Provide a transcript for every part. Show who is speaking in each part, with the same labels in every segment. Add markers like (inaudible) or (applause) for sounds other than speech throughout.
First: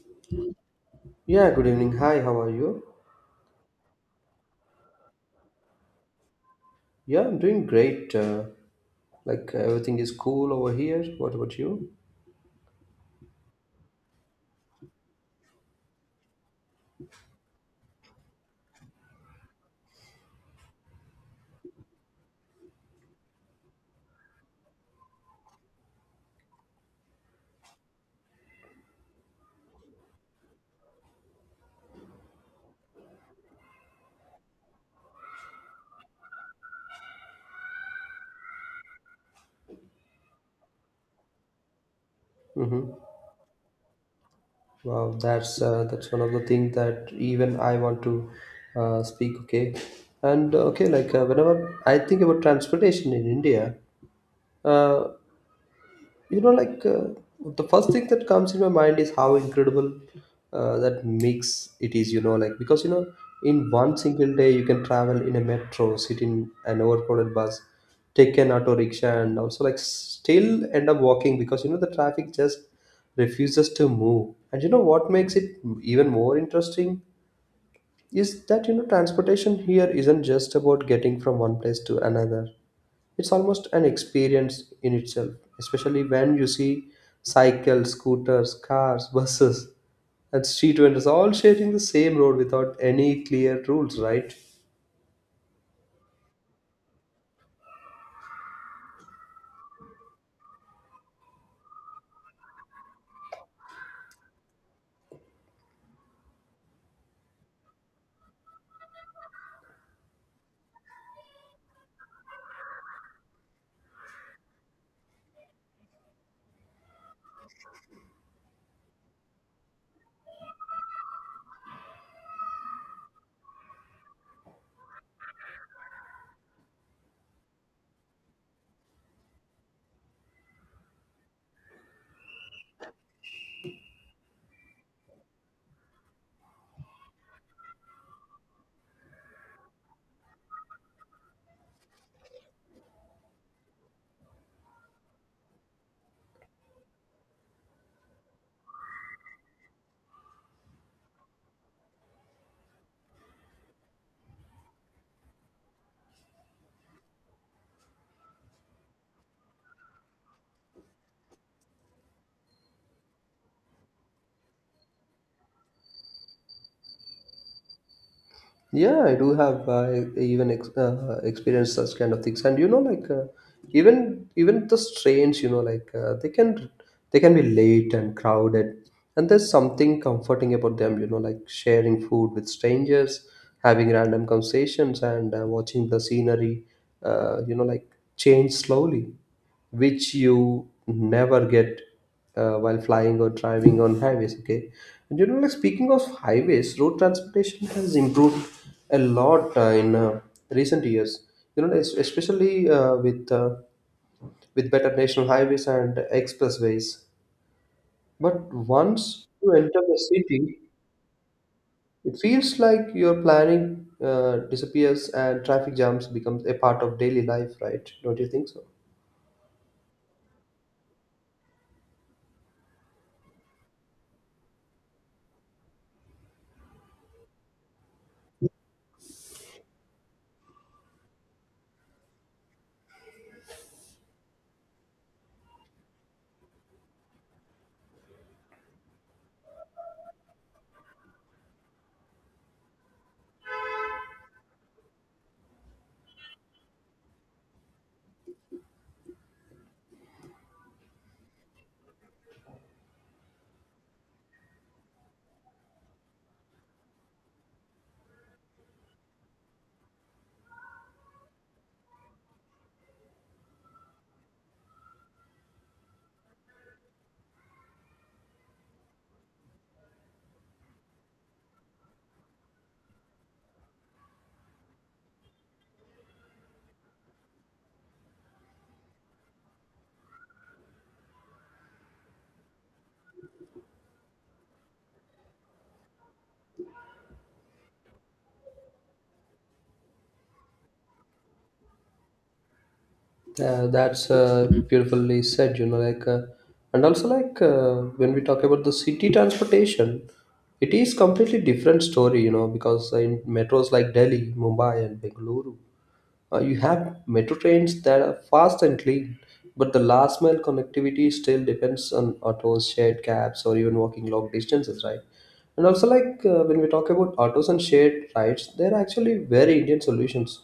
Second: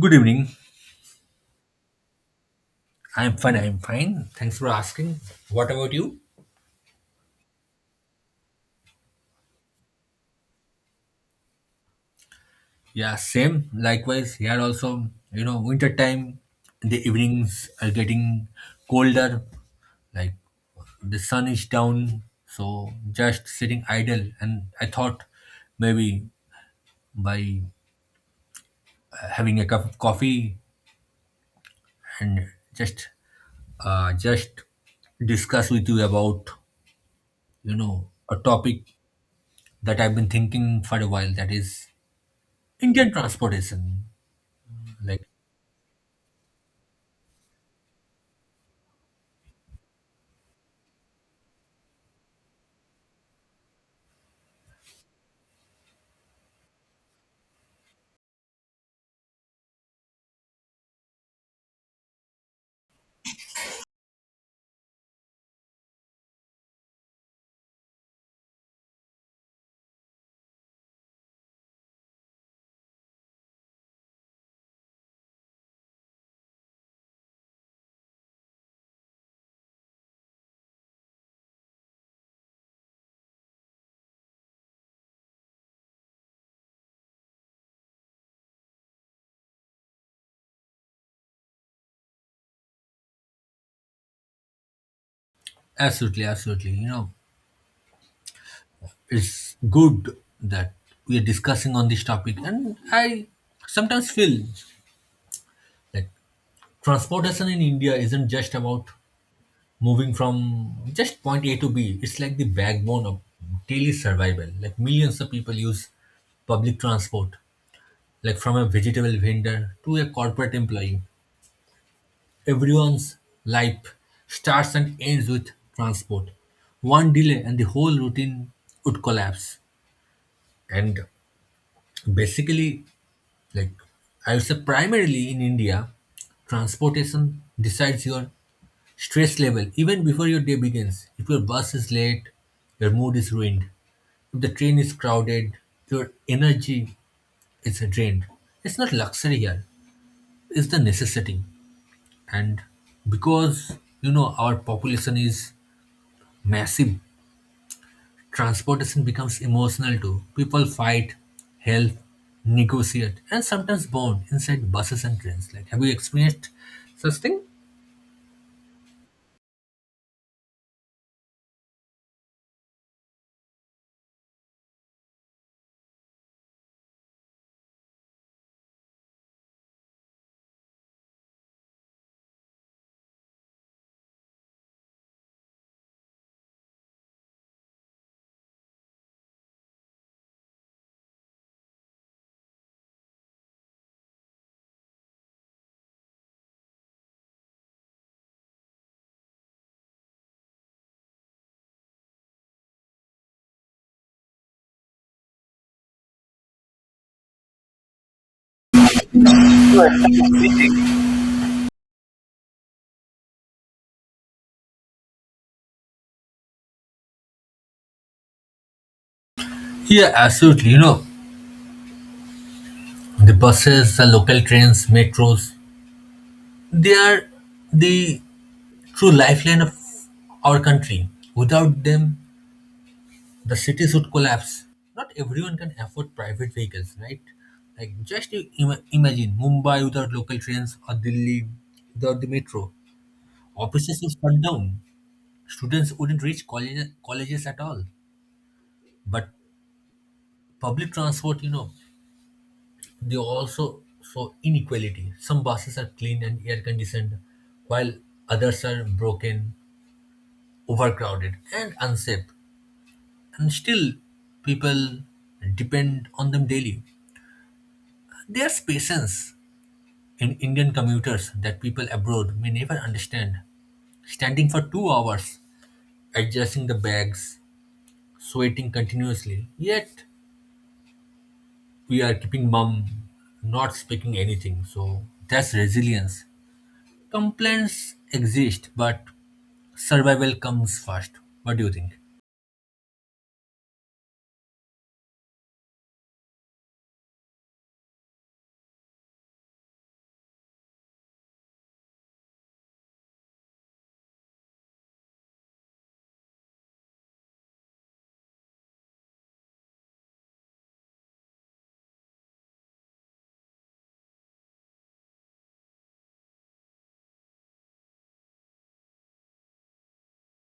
Speaker 1: Good evening.
Speaker 2: Yeah, good evening. Hi, how are you?
Speaker 1: I'm fine. I'm fine. Thanks for asking. What about you?
Speaker 2: Yeah, I'm doing great. Like everything is cool over here. What about you?
Speaker 1: Yeah, same. Likewise, here also, you know, winter time, the evenings are getting colder. Like the sun is down, so just sitting idle. And I thought maybe by having a cup of coffee and just, just discuss with you about, you know, a topic that I've been thinking for a while. That is
Speaker 2: Mm-hmm.
Speaker 1: Indian transportation.
Speaker 2: Wow,
Speaker 1: Like,
Speaker 2: that's one of the things that even I want to speak. Okay, and okay, whenever I think about transportation in India, uh, You know, like uh, the first thing that comes in my mind is how incredible that mix it is, you know, like because you know, in one single day, you can travel in a metro, sit in an overcrowded bus, take an auto rickshaw, and also like still end up walking because you know, the traffic just refuses to move. And you know, what makes it even more interesting is that you know, transportation here isn't just about getting from one place to another, it's almost an experience in itself, especially when you see cycles, scooters, cars, (laughs) buses, and street vendors all sharing the same road without any clear rules, right?
Speaker 1: absolutely, absolutely. You know, it's good that we are discussing on this topic, and I sometimes feel like transportation in India isn't just about moving from just point A to B. It's like the backbone of daily survival. Like millions of people use public transport, like from a vegetable vendor to a corporate employee. Everyone's life starts and ends with transport. One delay and the whole routine would collapse. And basically, like, I would say primarily in India, transportation decides your stress level even before your day begins. If your bus is late, your mood is ruined. If the train is crowded, your energy is drained. It's not luxury here, it's the necessity. And because you know our population is massive, transportation becomes emotional too. People fight, help, negotiate, and sometimes bond inside buses and trains. Like, have you experienced such thing?
Speaker 2: Yeah, I do have experienced such kind of things, and you know, even the trains, you know, they can be late and crowded, and there's something comforting about them, you know, like sharing food with strangers, having random conversations, and watching the scenery, you know, like change slowly, which you never get while flying or driving on highways. Okay, and you know, like speaking of highways, road transportation has improved a lot in recent years. You know, especially with better national highways and expressways. But once you enter the city, it feels like your planning disappears and traffic jams becomes a part of daily life, right? Don't you think so?
Speaker 1: Yeah, absolutely. You know, the buses, the local trains, metros, they are the true lifeline of our country. Without them, the cities would collapse. Not everyone can afford private vehicles, right? Like, just you imagine Mumbai without local trains or Delhi without the metro. Offices would shut down. Students wouldn't reach college, colleges at all. But public transport, you know, they also show inequality. Some buses are clean and air conditioned, while others are broken, overcrowded, and unsafe. And still, people depend on them daily. There's patience in Indian commuters that people abroad may never understand. Standing for 2 hours, adjusting the bags, sweating continuously, yet we are keeping mum, not speaking anything. So that's resilience. Complaints exist, but survival comes first. What do you think?
Speaker 2: That's beautifully said, you know, like, and also like when we talk about the city transportation, it is completely different story, you know, because in metros like Delhi, Mumbai, and Bengaluru, you have metro trains that are fast and clean, but the last mile connectivity still depends on autos, shared cabs, or even walking long distances, right? And also, like when we talk about autos and shared rides, they're actually very Indian solutions.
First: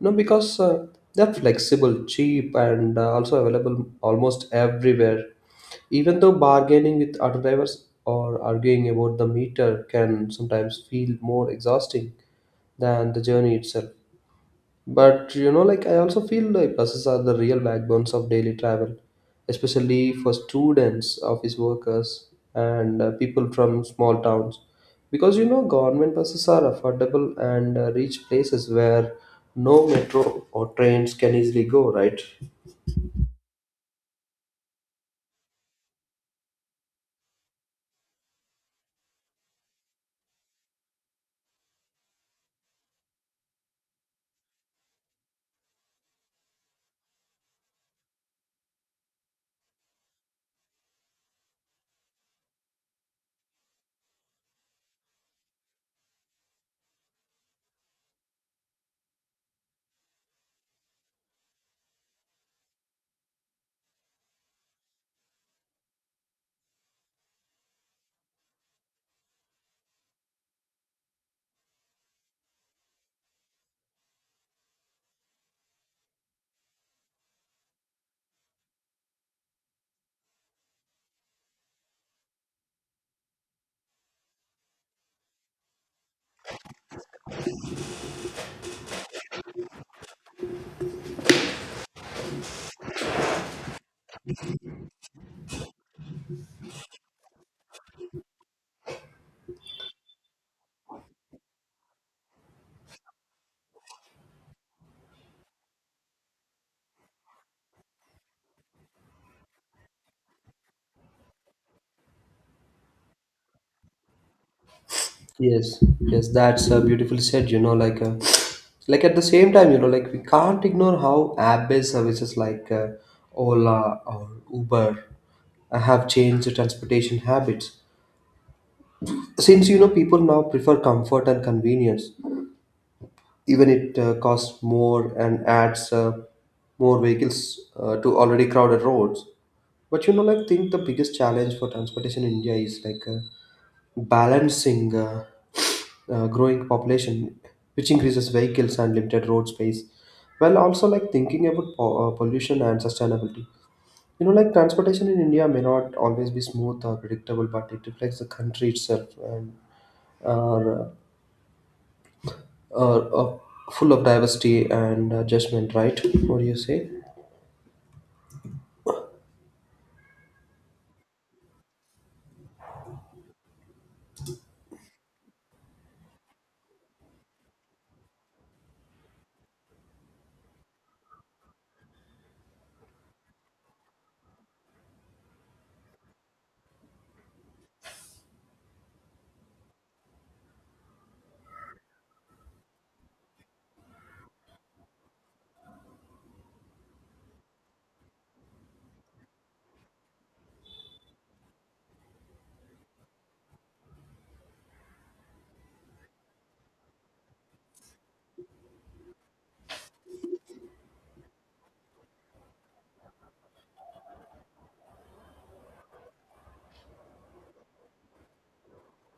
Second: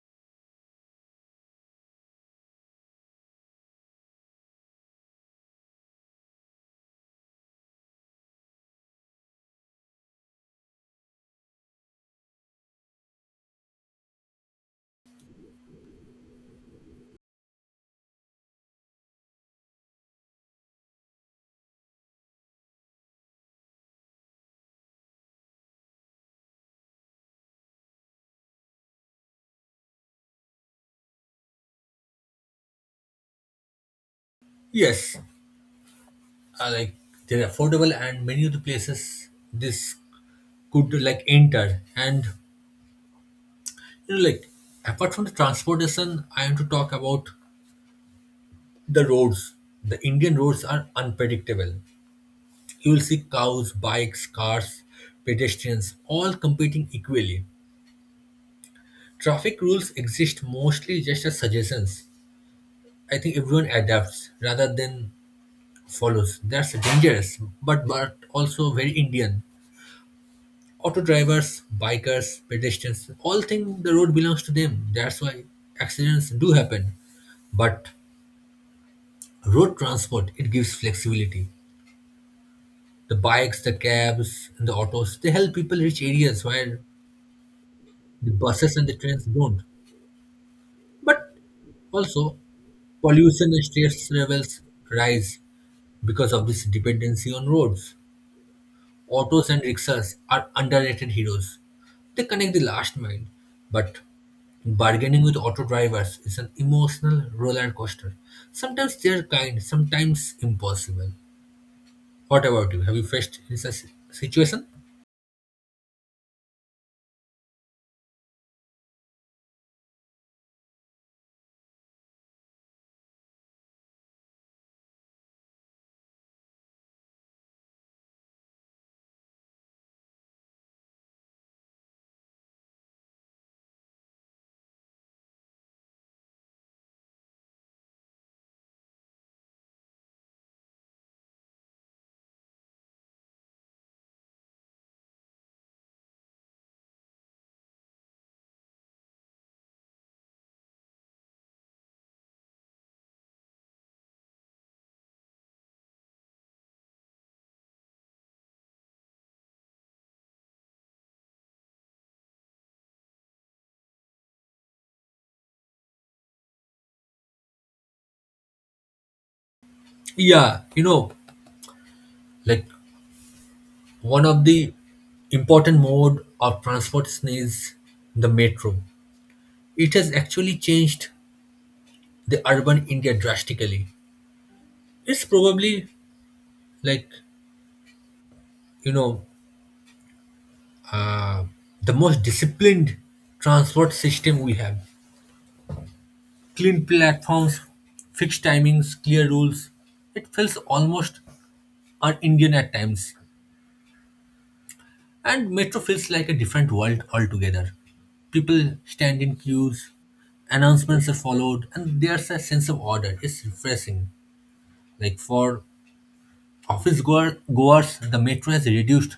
Speaker 2: No, because they're flexible, cheap, and also available almost everywhere. Even though bargaining with auto drivers or arguing about the meter can sometimes feel more exhausting than the journey itself. But you know, like I also feel like buses are the real backbones of daily travel, especially for students, office workers, and people from small towns. Because you know, government buses are affordable and reach places where no metro or trains can easily go, right?
Speaker 1: Yes, like, they're affordable, and many of the places this could like enter. And you know, like apart from the transportation, I want to talk about the roads. The Indian roads are unpredictable. You will see cows, bikes, cars, pedestrians all competing equally. Traffic rules exist mostly just as suggestions. I think everyone adapts rather than follows. That's dangerous, but also very Indian. Auto drivers, bikers, pedestrians, all think the road belongs to them. That's why accidents do happen. But road transport, it gives flexibility. The bikes, the cabs, and the autos, they help people reach areas where the buses and the trains don't. But also, pollution and stress levels rise because of this dependency on roads. Autos and rickshaws are underrated heroes. They connect the last mile, but bargaining with auto drivers is an emotional roller coaster. Sometimes they are kind, sometimes impossible. What about you? Have you faced in such situation?
Speaker 2: Yes, yes, that's beautifully said. You know, like at the same time, you know, like we can't ignore how app-based services like Ola or Uber have changed the transportation habits. Since you know, people now prefer comfort and convenience, even it costs more and adds more vehicles to already crowded roads. But you know, like, think the biggest challenge for transportation in India is like. Balancing growing population, which increases vehicles and limited road space, while also like thinking about pollution and sustainability. You know, like transportation in India may not always be smooth or predictable, but it reflects the country itself and are uh, are full of diversity and adjustment. Right? What do you say?
Speaker 1: Yeah, you know, like, one of the important mode of transport is the metro. It has actually changed the urban India drastically. It's probably like, you know, uh, the most disciplined transport system we have. Clean platforms, fixed timings, clear rules. It feels almost un-Indian at times. And metro feels like a different world altogether. People stand in queues, announcements are followed, and there's a sense of order. It's refreshing. Like for goers, the metro has reduced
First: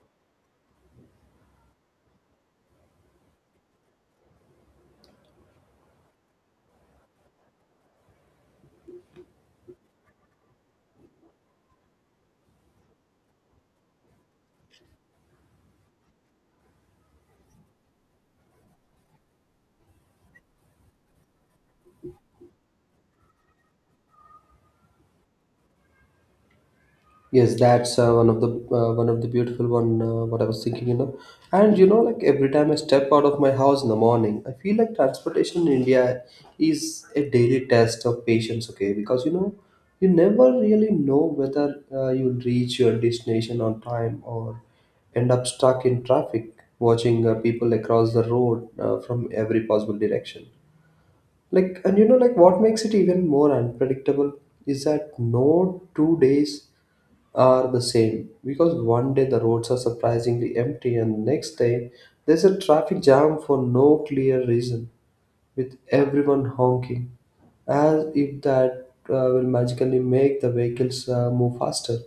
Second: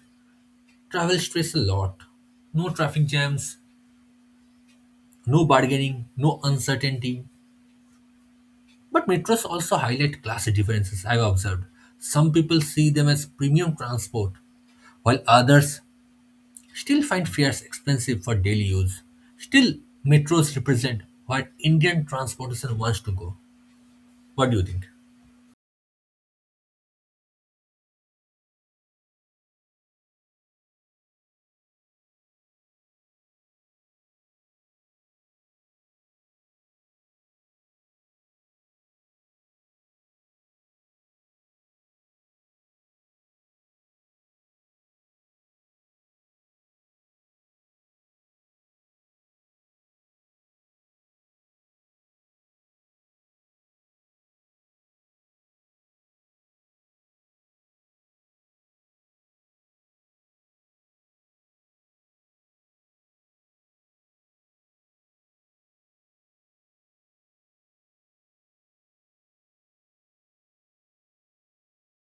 Speaker 1: travel stress a lot. No traffic jams, no bargaining, no uncertainty. But metros also highlight class differences, I've observed. Some people see them as premium transport, while others still find fares expensive for daily use. Still, metros represent what Indian transportation wants to go. What do you think?
Speaker 2: Yes, that's one of the beautiful one. What I was thinking, you know, and you know, like every time I step out of my house in the morning, I feel like transportation in India is a daily test of patience. Okay, because you know, you never really know whether you'll reach your destination on time or end up stuck in traffic, watching people across the road from every possible direction. Like, and you know, like what makes it even more unpredictable is that no two days are the same because one day the roads are surprisingly empty and next day there's a traffic jam for no clear reason with everyone honking as if that will magically make the vehicles move faster.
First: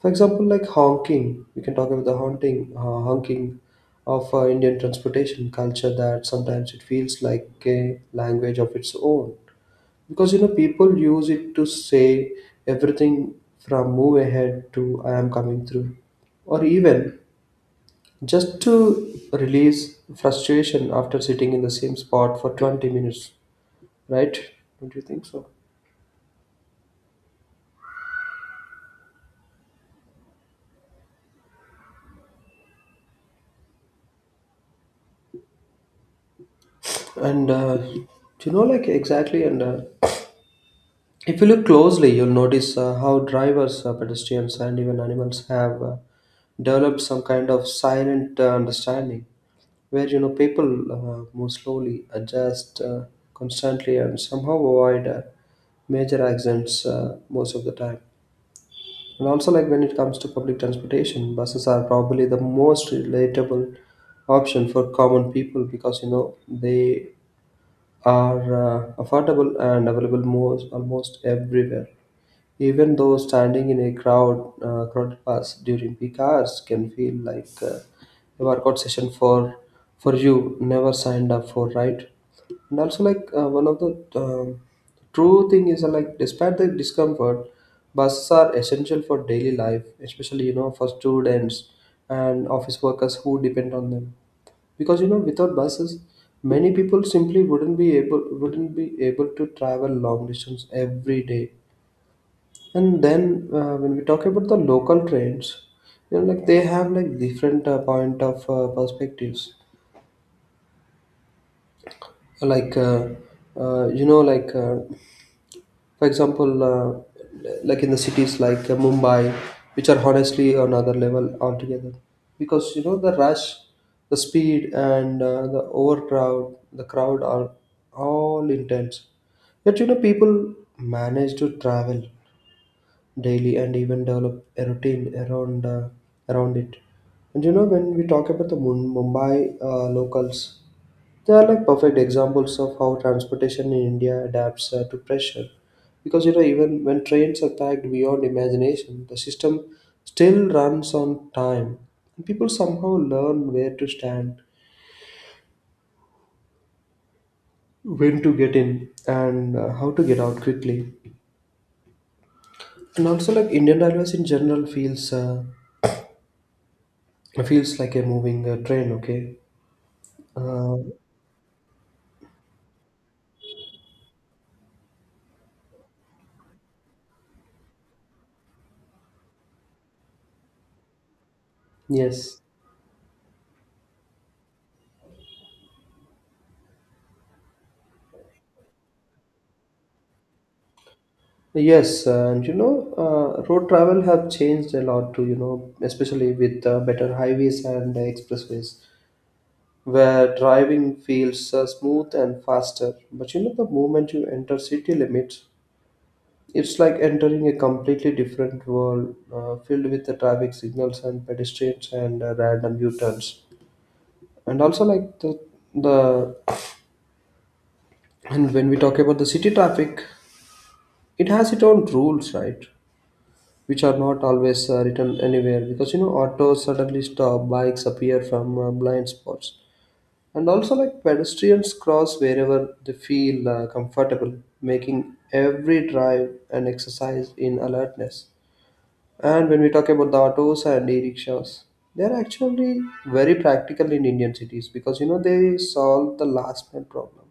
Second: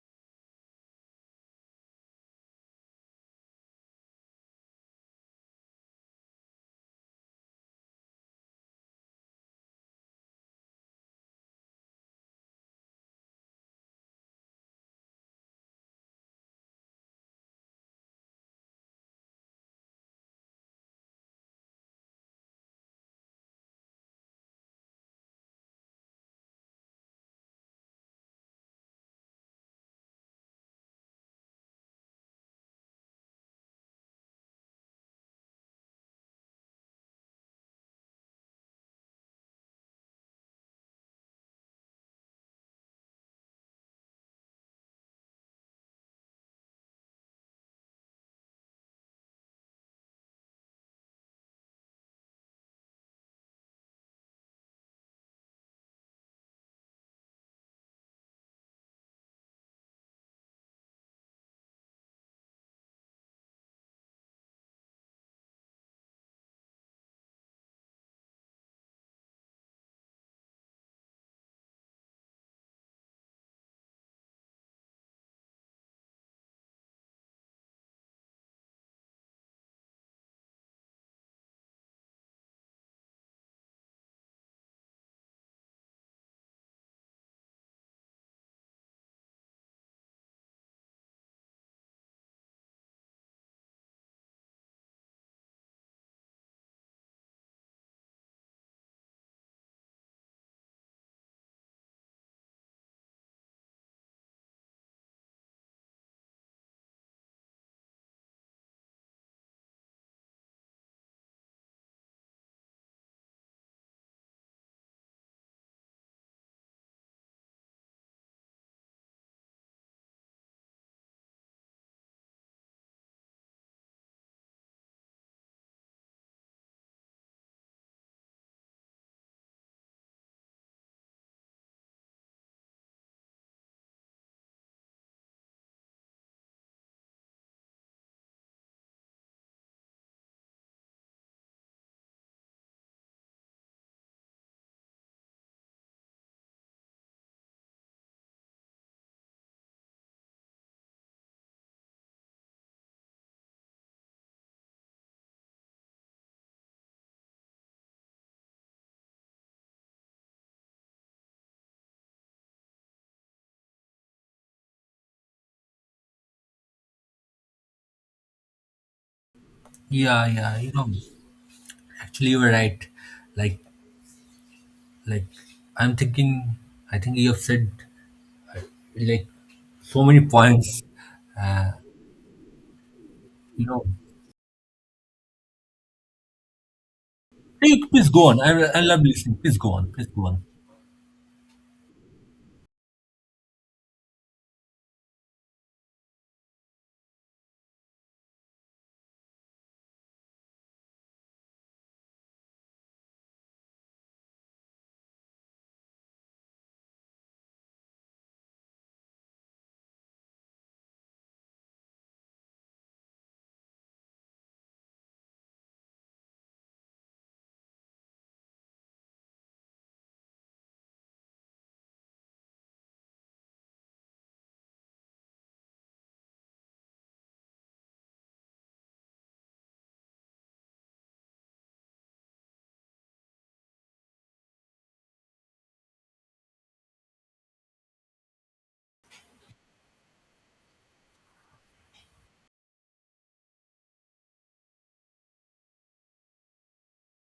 Speaker 2: For example, like honking, we can talk about the haunting honking of Indian transportation culture, that sometimes it feels like a language of its own because you know people use it to say everything, from move ahead to I am coming through, or even just to release frustration after sitting in the same spot for 20 minutes, right? Don't you think so? And you know, like exactly. And if you look closely you'll notice how drivers, pedestrians and even animals have developed some kind of silent understanding where you know people move slowly, adjust constantly, and somehow avoid major accidents most of the time. And also, like when it comes to public transportation, buses are probably the most relatable option for common people because you know they are affordable and available most almost everywhere. Even though standing in a crowded bus during peak hours can feel like a workout session for you never signed up for, right? And also, like one of the true thing is like despite the discomfort, buses are essential for daily life, especially you know for students and office workers who depend on them. Because you know without buses, many people simply wouldn't be able to travel long distance every day. And then when we talk about the local trends, you know, like they have like different point of perspectives. Like uh, uh, you know, like uh, for example, like in the cities like Mumbai, which are honestly another level altogether, because you know the rush, the speed, and the crowd are all intense. Yet you know people manage to travel daily and even develop a routine around it. And you know, when we talk about the Mumbai locals, they are like perfect examples of how transportation in India adapts to pressure. Because you know, even when trains are packed beyond imagination, the system still runs on time. People somehow learn where to stand, when to get in, and how to get out quickly. And also, like Indian Railways in general feels like a moving train. Okay.
Speaker 1: Yeah, yeah, you
Speaker 2: Uh,
Speaker 1: know, actually you were right. Like, like, I'm thinking, I think you have said like so many points.
Speaker 2: yes,
Speaker 1: You know, hey, please go on. I love listening. Please go on. Please go on.
Speaker 2: yes, and you know, road travel have changed a lot too. You know, especially with better highways and expressways, where driving feels smooth and faster. But you know, the moment you enter city limits, it's like entering a completely different world, filled with the traffic signals and pedestrians and random U-turns. And also, like the, and when we talk about the city traffic, it has its own rules, right? Which are not always written anywhere, because you know autos suddenly stop, bikes appear from blind spots, and also like pedestrians cross wherever they feel comfortable, making every drive an exercise in alertness. And when we talk about the autos and e-rickshaws, they are actually very practical in Indian cities because you know they solve the last mile problem,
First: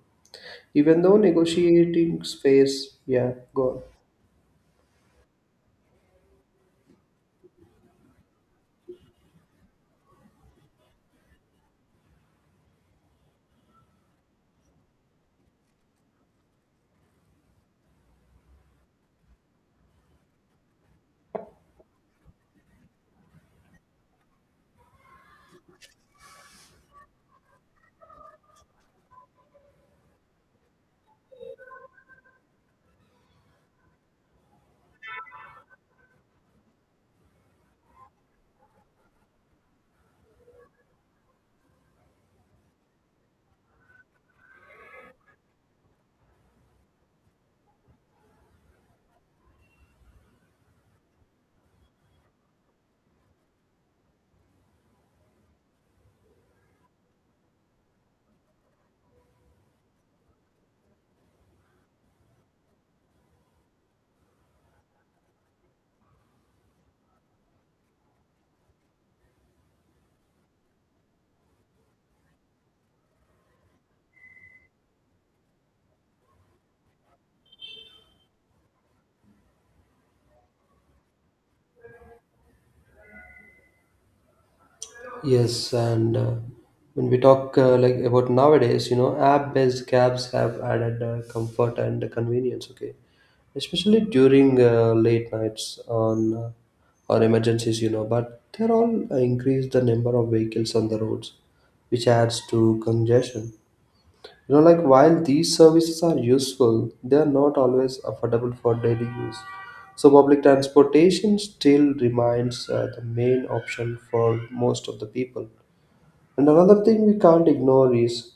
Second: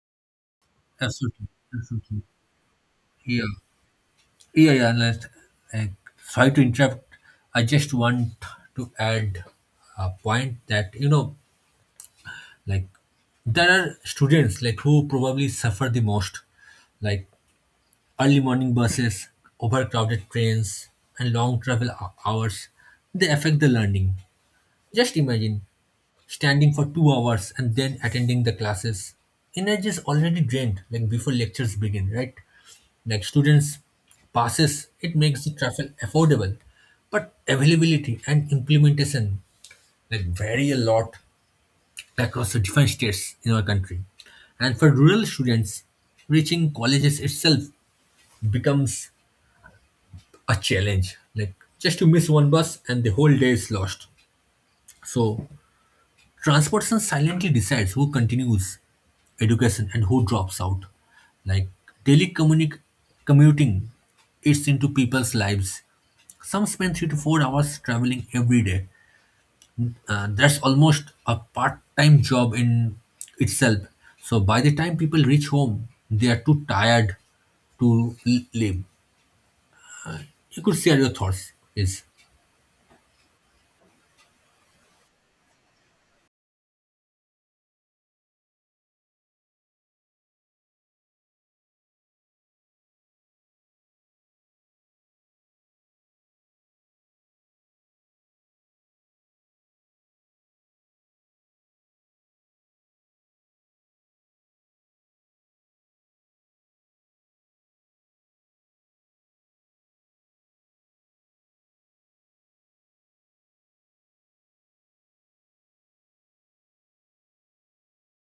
Speaker 2: even though
Speaker 1: Absolutely,
Speaker 2: negotiating
Speaker 1: absolutely.
Speaker 2: space. Yeah,
Speaker 1: Yeah.
Speaker 2: go on.
Speaker 1: Yeah, yeah. Let's, uh, sorry to interrupt. I just want to add a point that, you know, like there are students like who probably suffer the most, like early morning buses, overcrowded trains, and long hours. They affect the learning. Just imagine standing for 2 hours and then attending the classes. Energy is already drained like before lectures begin, right? Like students passes, it makes the travel affordable. But availability and implementation like vary a lot across the different states in our country. And for rural students, reaching colleges itself becomes a challenge. Like just to miss one bus and the whole day is lost. So transportation silently decides who continues education and who drops out. Like daily commuting eats into people's lives. Some spend 3 to 4 hours traveling every day. That's almost a part time job in itself. So by the time people reach home, they are too tired to live. You could share your thoughts. Yes.
Speaker 2: Yes, and when we talk like about nowadays, you know, app-based cabs have added comfort and convenience. Okay, especially during late nights on or emergencies, you know. But they're all increase the number of vehicles on the roads, which adds to congestion. You know, like while these services are useful, they are not always affordable for daily use. So public transportation still remains the main option for most of the people. And another thing we can't ignore is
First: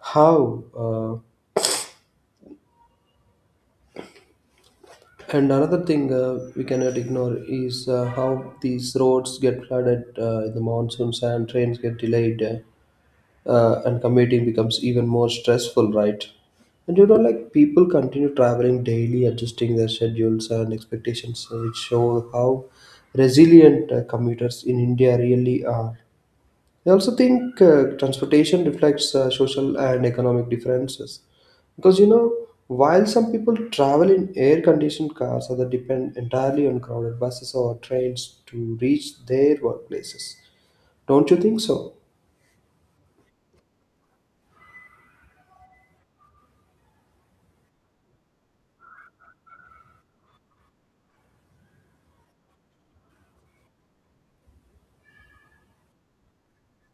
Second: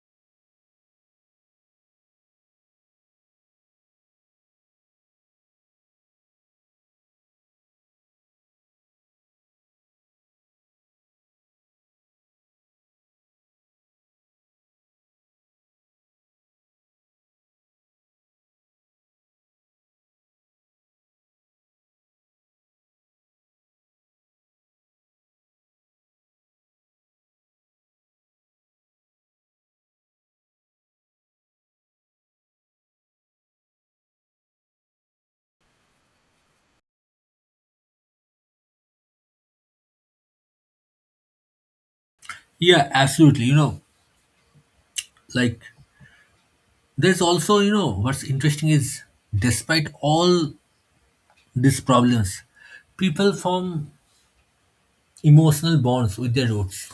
Speaker 2: how, and another thing we cannot ignore is how these roads get flooded in the monsoons and trains get delayed, and commuting becomes even more stressful, right? And you know, like people continue traveling daily, adjusting their schedules and expectations, which show how resilient commuters in India really are. I also think transportation reflects social and economic differences because you know while some people travel in air-conditioned cars, others depend entirely on crowded buses or trains to reach their workplaces. Don't you think so?
Speaker 1: Yeah, absolutely. You know, like, there's also, you know, what's interesting is despite all these problems, people form emotional bonds with their roots.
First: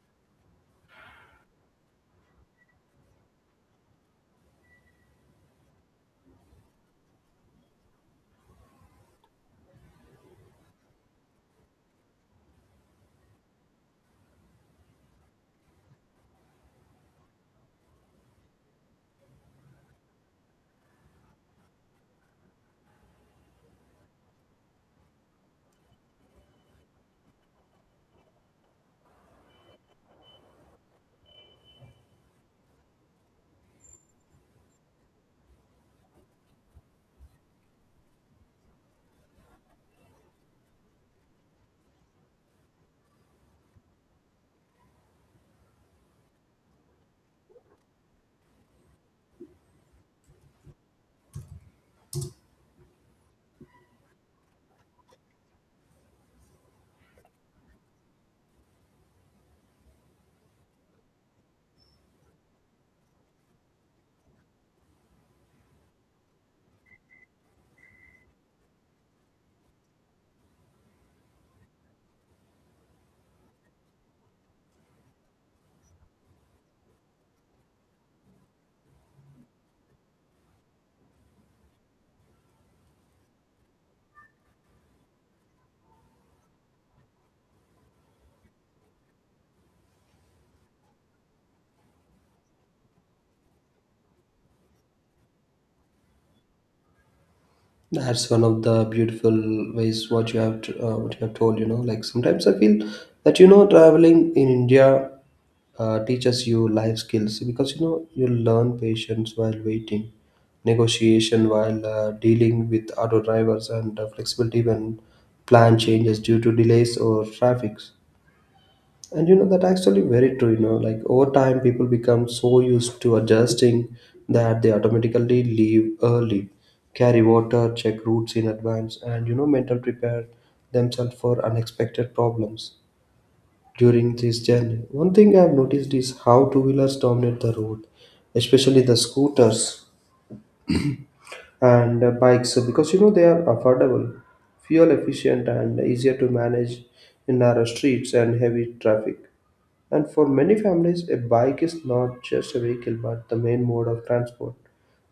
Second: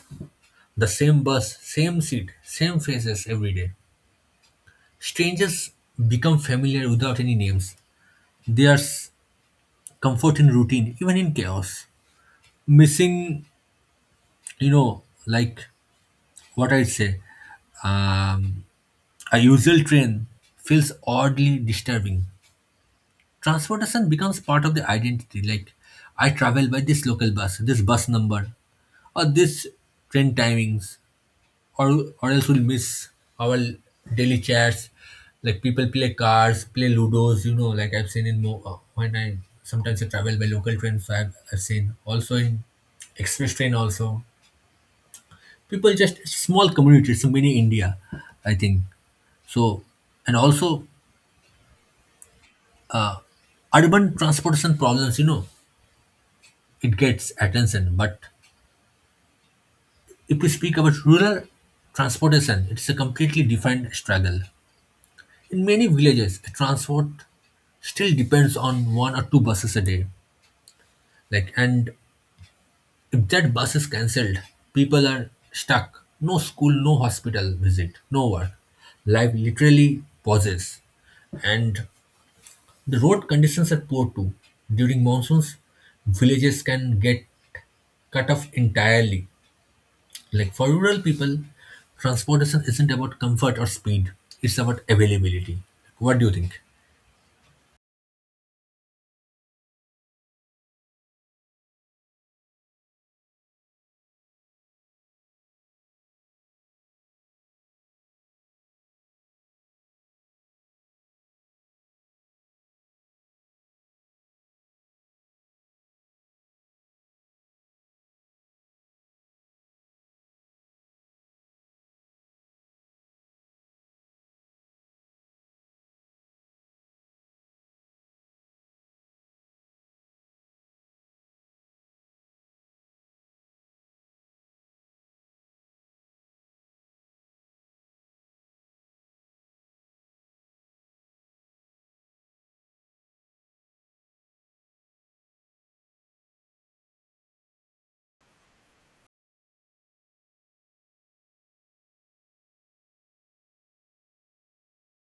Speaker 1: The same bus, same seat, same faces every day. Strangers become familiar without any names. There's comfort in routine, even in chaos. Missing, you know, like what I say, um, a usual train feels oddly disturbing. Transportation becomes part of the identity. Like, I travel by this local bus, this bus number, or this train timings, or else we'll miss our daily chats. Like people play cards, play ludos. You know, like I've seen in when I sometimes I travel by local trains. So I've seen also in express train also. People just small community. It's a mini India, I think. So and also urban transportation problems. You know, it gets attention, but if we speak about rural transportation, it's a completely different struggle. In many villages, transport still depends on one or two buses a day. Like, and if that bus is cancelled, people are stuck. No school, no hospital visit, no work. Life literally pauses. And the road conditions are poor too. During monsoons, villages can get cut off entirely. Like for rural people, transportation isn't about comfort or speed, it's about availability. What do you think?
Speaker 2: That's one of the beautiful ways what you have what you have told. You know, like sometimes I feel that you know traveling in India teaches you life skills because you know you learn patience while waiting, negotiation while dealing with auto drivers, and flexibility when plan changes due to delays or traffics. And you know that actually very true. You know, like over time, people become so used to adjusting that they automatically leave early, carry water, check routes in advance, and, you know, mental prepare themselves for unexpected problems during this journey. One thing I've noticed is how two-wheelers dominate the road, especially the scooters and bikes, because you know they are affordable, fuel efficient, and easier to manage in narrow streets and heavy traffic. And for many families, a bike is not just a vehicle but the main mode of transport,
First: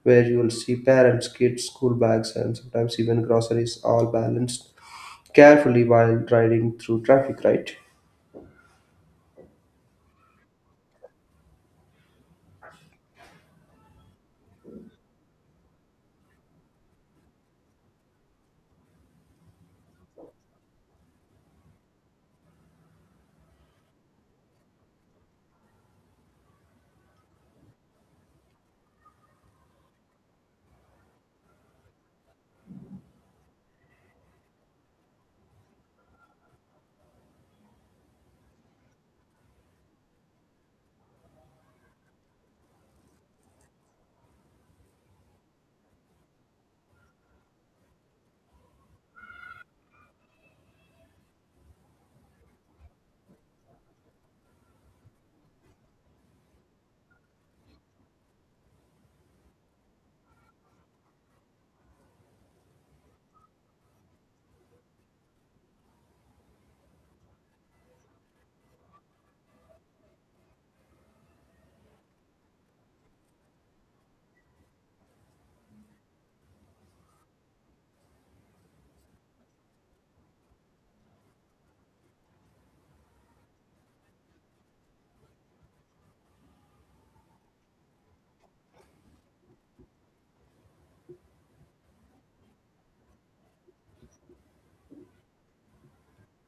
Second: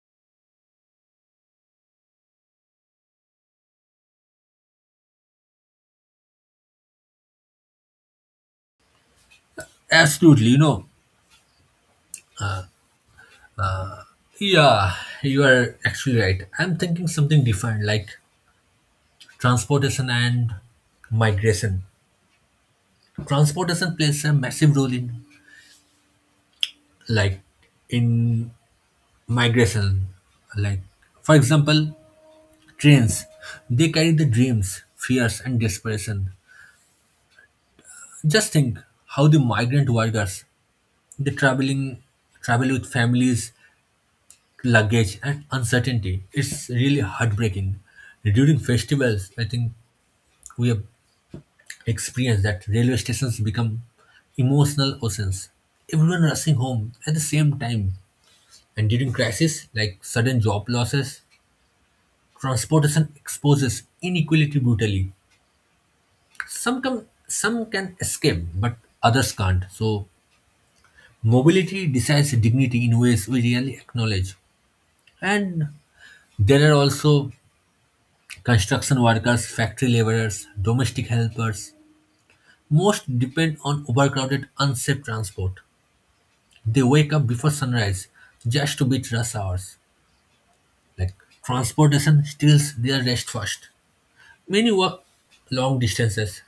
Speaker 2: where you will see parents, kids, school bags, and sometimes even groceries all balanced carefully while riding through traffic, right?
Speaker 1: Absolutely, you know, yeah, you are actually right. I'm thinking something different like transportation and migration. Transportation plays a massive role like in migration. Like for example, trains. They carry the dreams, fears and desperation. Just think how the migrant workers they travel with families, luggage and uncertainty. It's really heartbreaking. During festivals, I think we have experience that railway stations become emotional oceans. Everyone rushing home at the same time. And during crises like sudden job losses, transportation exposes inequality brutally. Some can escape, but others can't. So mobility decides dignity in ways we rarely acknowledge. And there are also construction workers, factory laborers, domestic helpers. Most depend on overcrowded, unsafe transport. They wake up before sunrise just to beat rush hours. Like, transportation steals their rest first. Many work long distances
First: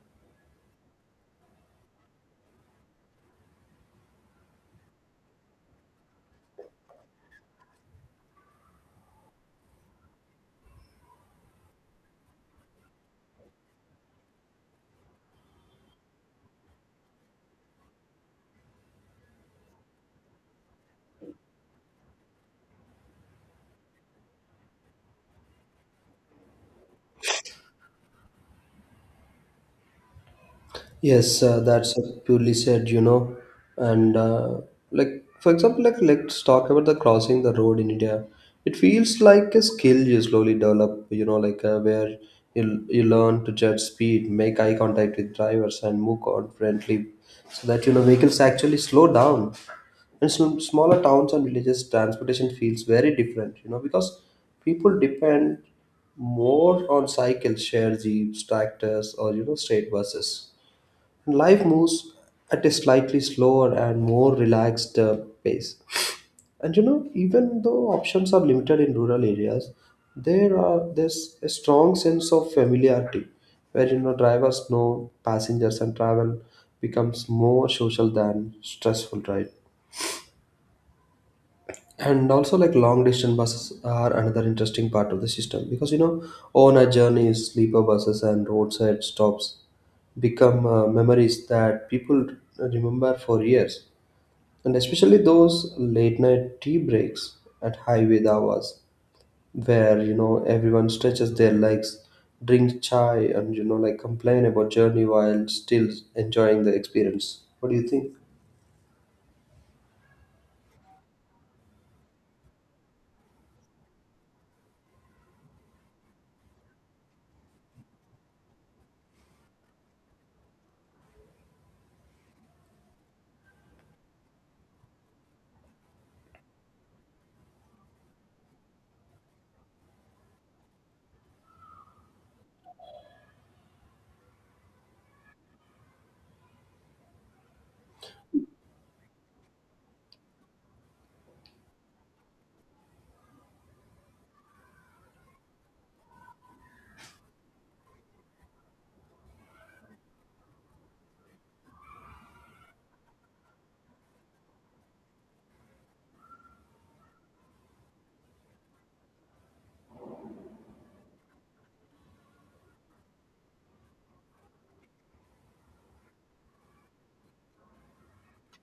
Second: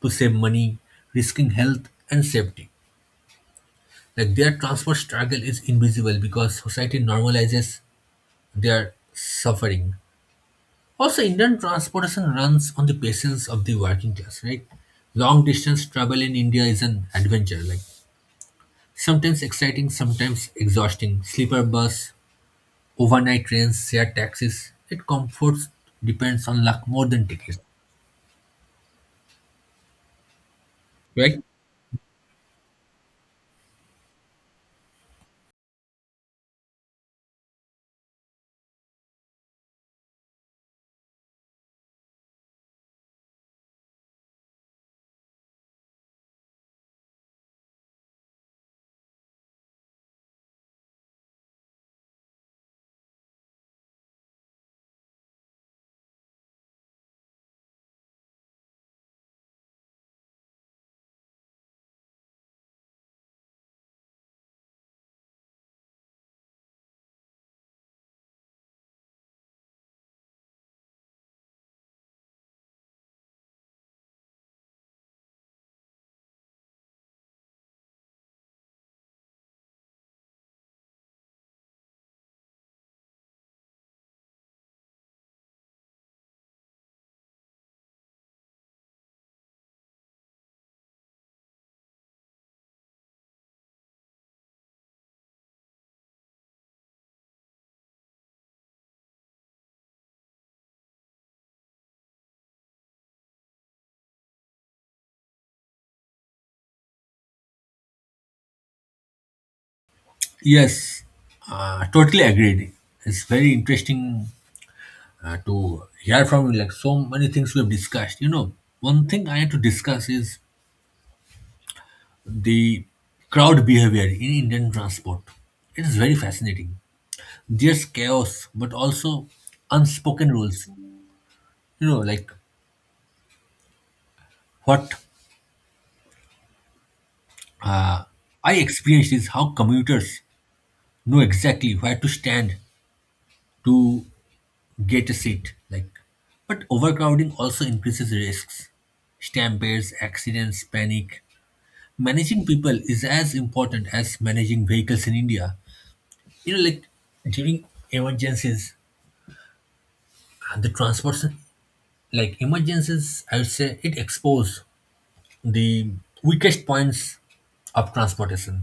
Speaker 1: to save money, risking health and safety. Like, their transport struggle is invisible because society normalizes their suffering. Also, Indian transportation runs on the patience of the working class, right? Long distance travel in India is an adventure, like sometimes exciting, sometimes exhausting. Sleeper bus, overnight trains, shared taxis, it comforts depends on luck more than tickets, right?
Speaker 2: Yes, that's purely said, you know. And like, for example, like let's talk about the crossing the road in India. It feels like a skill you slowly develop, you know, like where you learn to judge speed, make eye contact with drivers, and move confidently, so that you know vehicles actually slow down. In some smaller towns and villages, transportation feels very different, you know, because people depend more on cycles, shared jeeps, tractors, or, you know, straight buses. Life moves at a slightly slower and more relaxed pace. And you know, even though options are limited in rural areas, there's a strong sense of familiarity, where you know drivers know passengers and travel becomes more social than stressful, right? And also like long distance buses are another interesting part of the system, because you know on our journeys sleeper buses and roadside stops become memories that people remember for years, and especially those late night tea breaks at highway hours, where you know everyone stretches their legs, drink chai, and, you know, like complain about journey while still enjoying the experience. What do you think?
Speaker 1: Yes, totally agreed. It's very interesting to hear from you. Like so many things we have discussed. You know, one thing I had to discuss is the crowd behavior in Indian transport. It is very fascinating. There's chaos, but also unspoken rules. You know, like what I experienced is how commuters know exactly where to stand to get a seat. Like, but overcrowding also increases risks, stampedes, accidents, panic. Managing people is as important as managing vehicles in India. You know, like during emergencies, the transport, like emergencies, I would say it expose the weakest points of transportation.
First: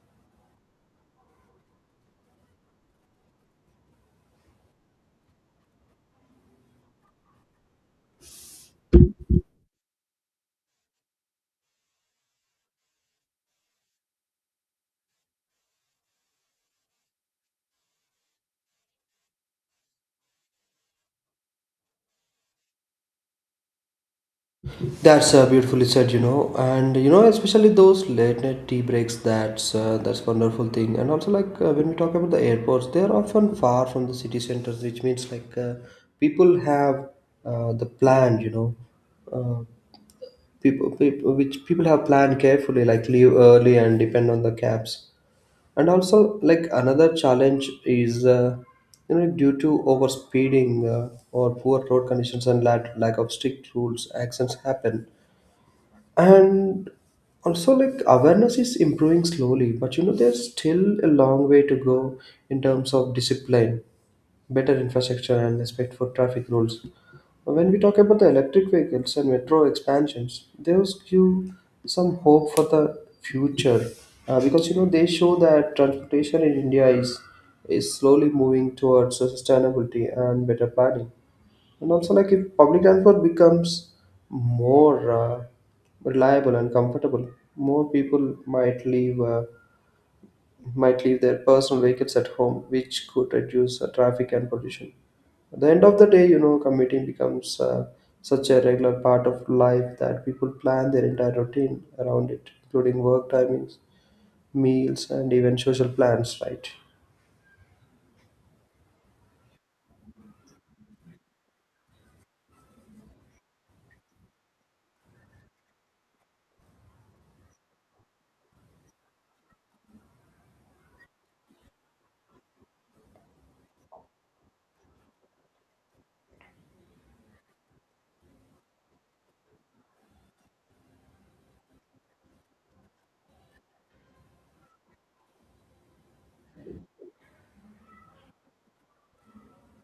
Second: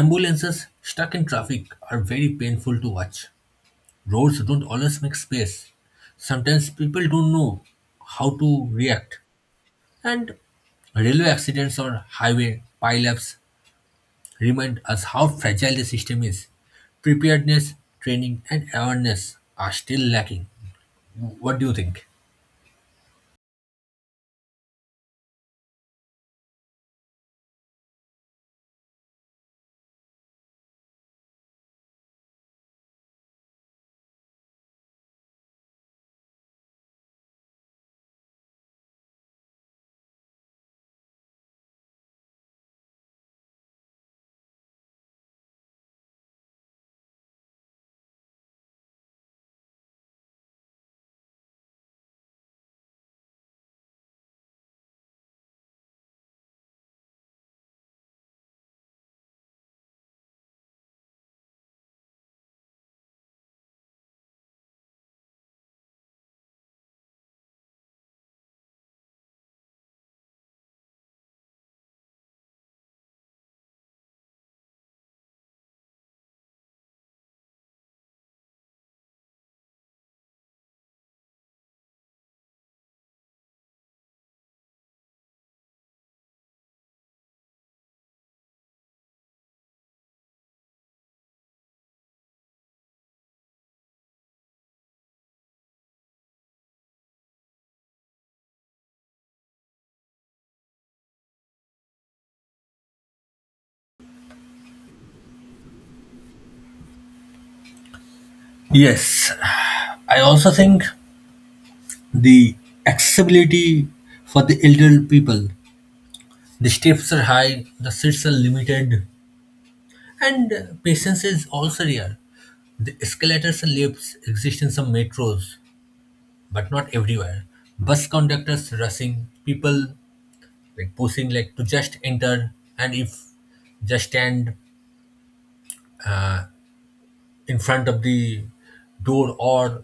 Speaker 1: Ambulances stuck in traffic are very painful to watch. Roads don't always make space. Sometimes people don't know how to react. And railway accidents or highway pileups remind us how fragile the system is. Preparedness, training, and awareness are still lacking. What do you think?
Speaker 2: That's beautifully said, you know, and you know, especially those late night tea breaks. That's wonderful thing, and also like when we talk about the airports, they are often far from the city centers, which means like people have the plan, you know, uh, people have planned carefully, like leave early and depend on the cabs. And also like another challenge is. You know, due to overspeeding or poor road conditions and lack of strict rules, accidents happen. And also like awareness is improving slowly, but you know there's still a long way to go in terms of discipline, better infrastructure, and respect for traffic rules. When we talk about the electric vehicles and metro expansions, those give some hope for the future, because you know they show that transportation in India is slowly moving towards sustainability and better planning. And also like if public transport becomes more reliable and comfortable, more people might leave their personal vehicles at home, which could reduce traffic and pollution. At the end of the day, you know, commuting becomes such a regular part of life that people plan their entire routine around it, including work timings, meals, and even social plans, right?
Speaker 1: Yes, I also think the accessibility for the elderly people. The steps are high, the seats are limited, and patience is also rare. The escalators and lifts exist in some metros, but not everywhere. Bus conductors rushing, people like pushing like to just enter, and if just stand in front of the door or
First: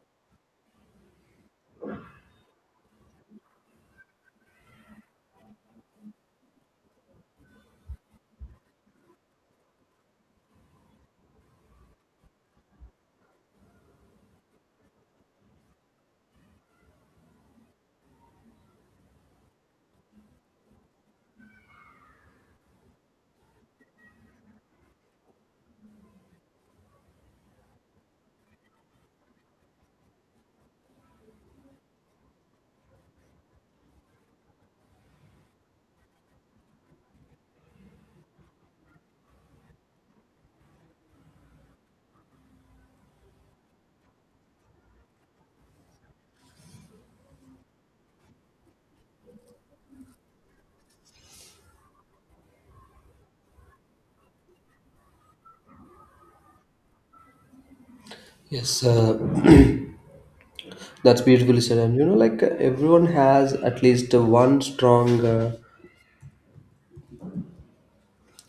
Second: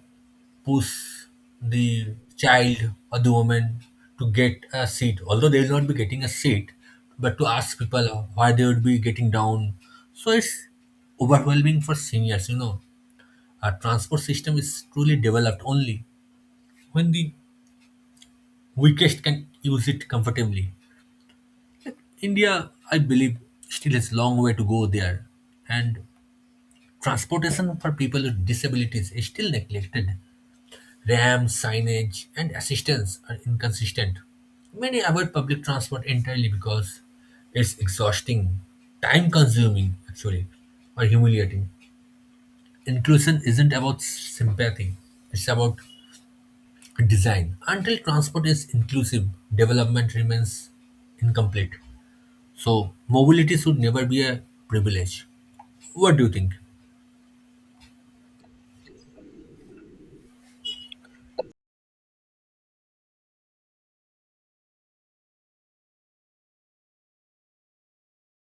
Speaker 1: push the child or the woman to get a seat, although they will not be getting a seat, but to ask people why they would be getting down. So it's overwhelming for seniors. You know, our transport system is truly developed only when the weakest can use it comfortably. India, I believe, still has long way to go there. And transportation for people with disabilities is still neglected. Ramps, signage, and assistance are inconsistent. Many avoid public transport entirely because it's exhausting, time consuming, actually, or humiliating. Inclusion isn't about sympathy, it's about design. Until transport is inclusive, development remains incomplete. So, mobility should never be a privilege. What do you think?
Speaker 2: Yes, (clears throat) that's beautifully said. And you know, like everyone has at least one strong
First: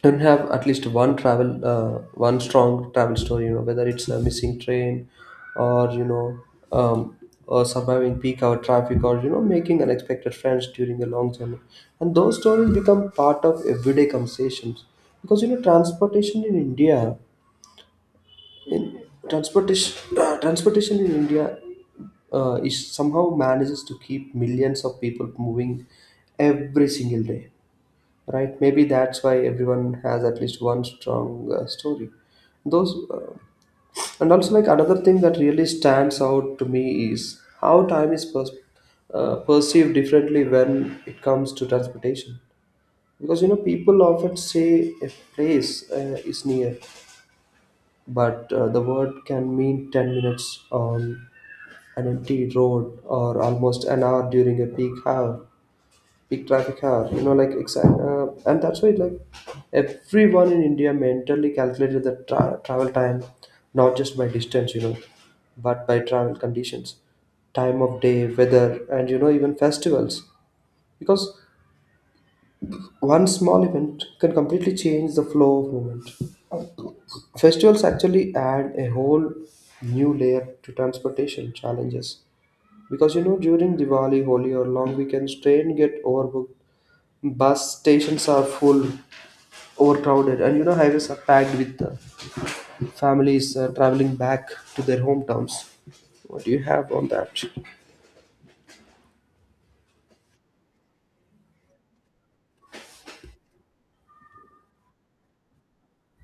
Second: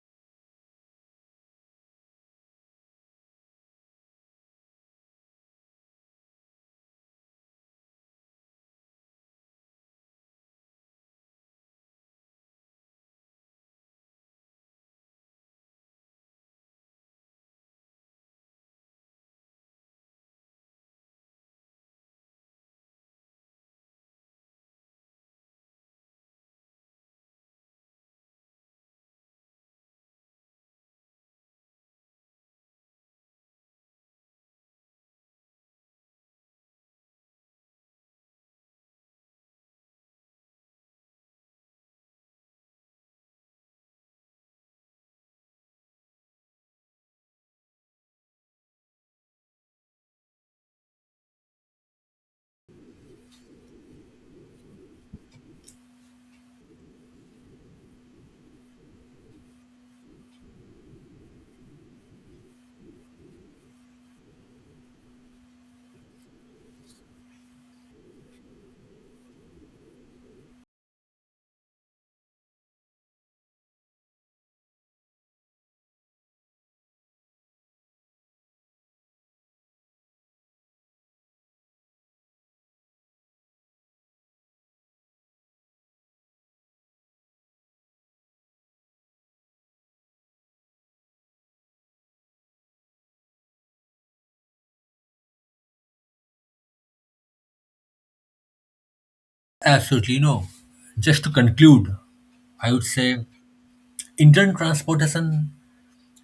Speaker 2: and have at least one travel one strong travel story, you know, whether it's a missing train, or you know, um, or surviving peak hour traffic, or you know making unexpected friends during a long journey. And those stories become part of everyday conversations, because you know transportation in india transportation (clears throat) transportation in India is somehow manages to keep millions of people moving every single day. Right? Maybe that's why everyone has at least one strong story. Those, uh, and also like another thing that really stands out to me is how time is perceived differently when it comes to transportation. Because you know, people often say a place is near, but the word can mean 10 minutes on an empty road or almost an hour during a peak hour big traffic hour, you know, like exact and that's why like everyone in India mentally calculated the travel time, not just by distance, you know, but by travel conditions, time of day, weather, and you know even festivals, because one small event can completely change the flow of movement. Festivals actually add a whole new layer to transportation challenges, because you know during Diwali, Holi, or long weekends, train get overbooked, bus stations are full, overcrowded, and you know highways are packed with families traveling back to their hometowns. What do you have on that?
Speaker 1: Absolutely no. Just to conclude, I would say Indian transportation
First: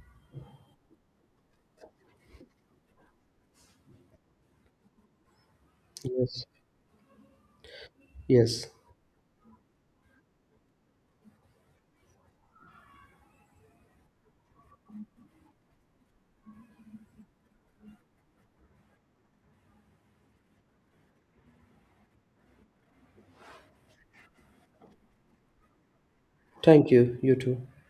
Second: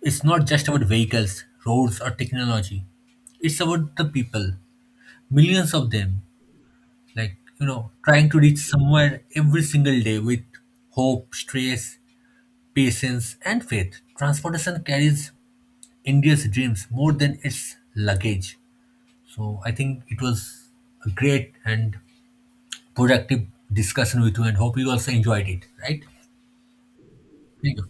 Speaker 1: is not just about vehicles, roads, or technology. It's about the people, millions of them,
Speaker 2: Yes.
Speaker 1: like, you know, trying to reach
Speaker 2: Yes.
Speaker 1: somewhere every single day with hope, stress, patience, and faith. Transportation carries India's dreams more than its luggage. So I think it was a great and productive discussion with you, and hope you also enjoyed it, right?
Speaker 2: Thank you. You too.
Speaker 1: Thank you.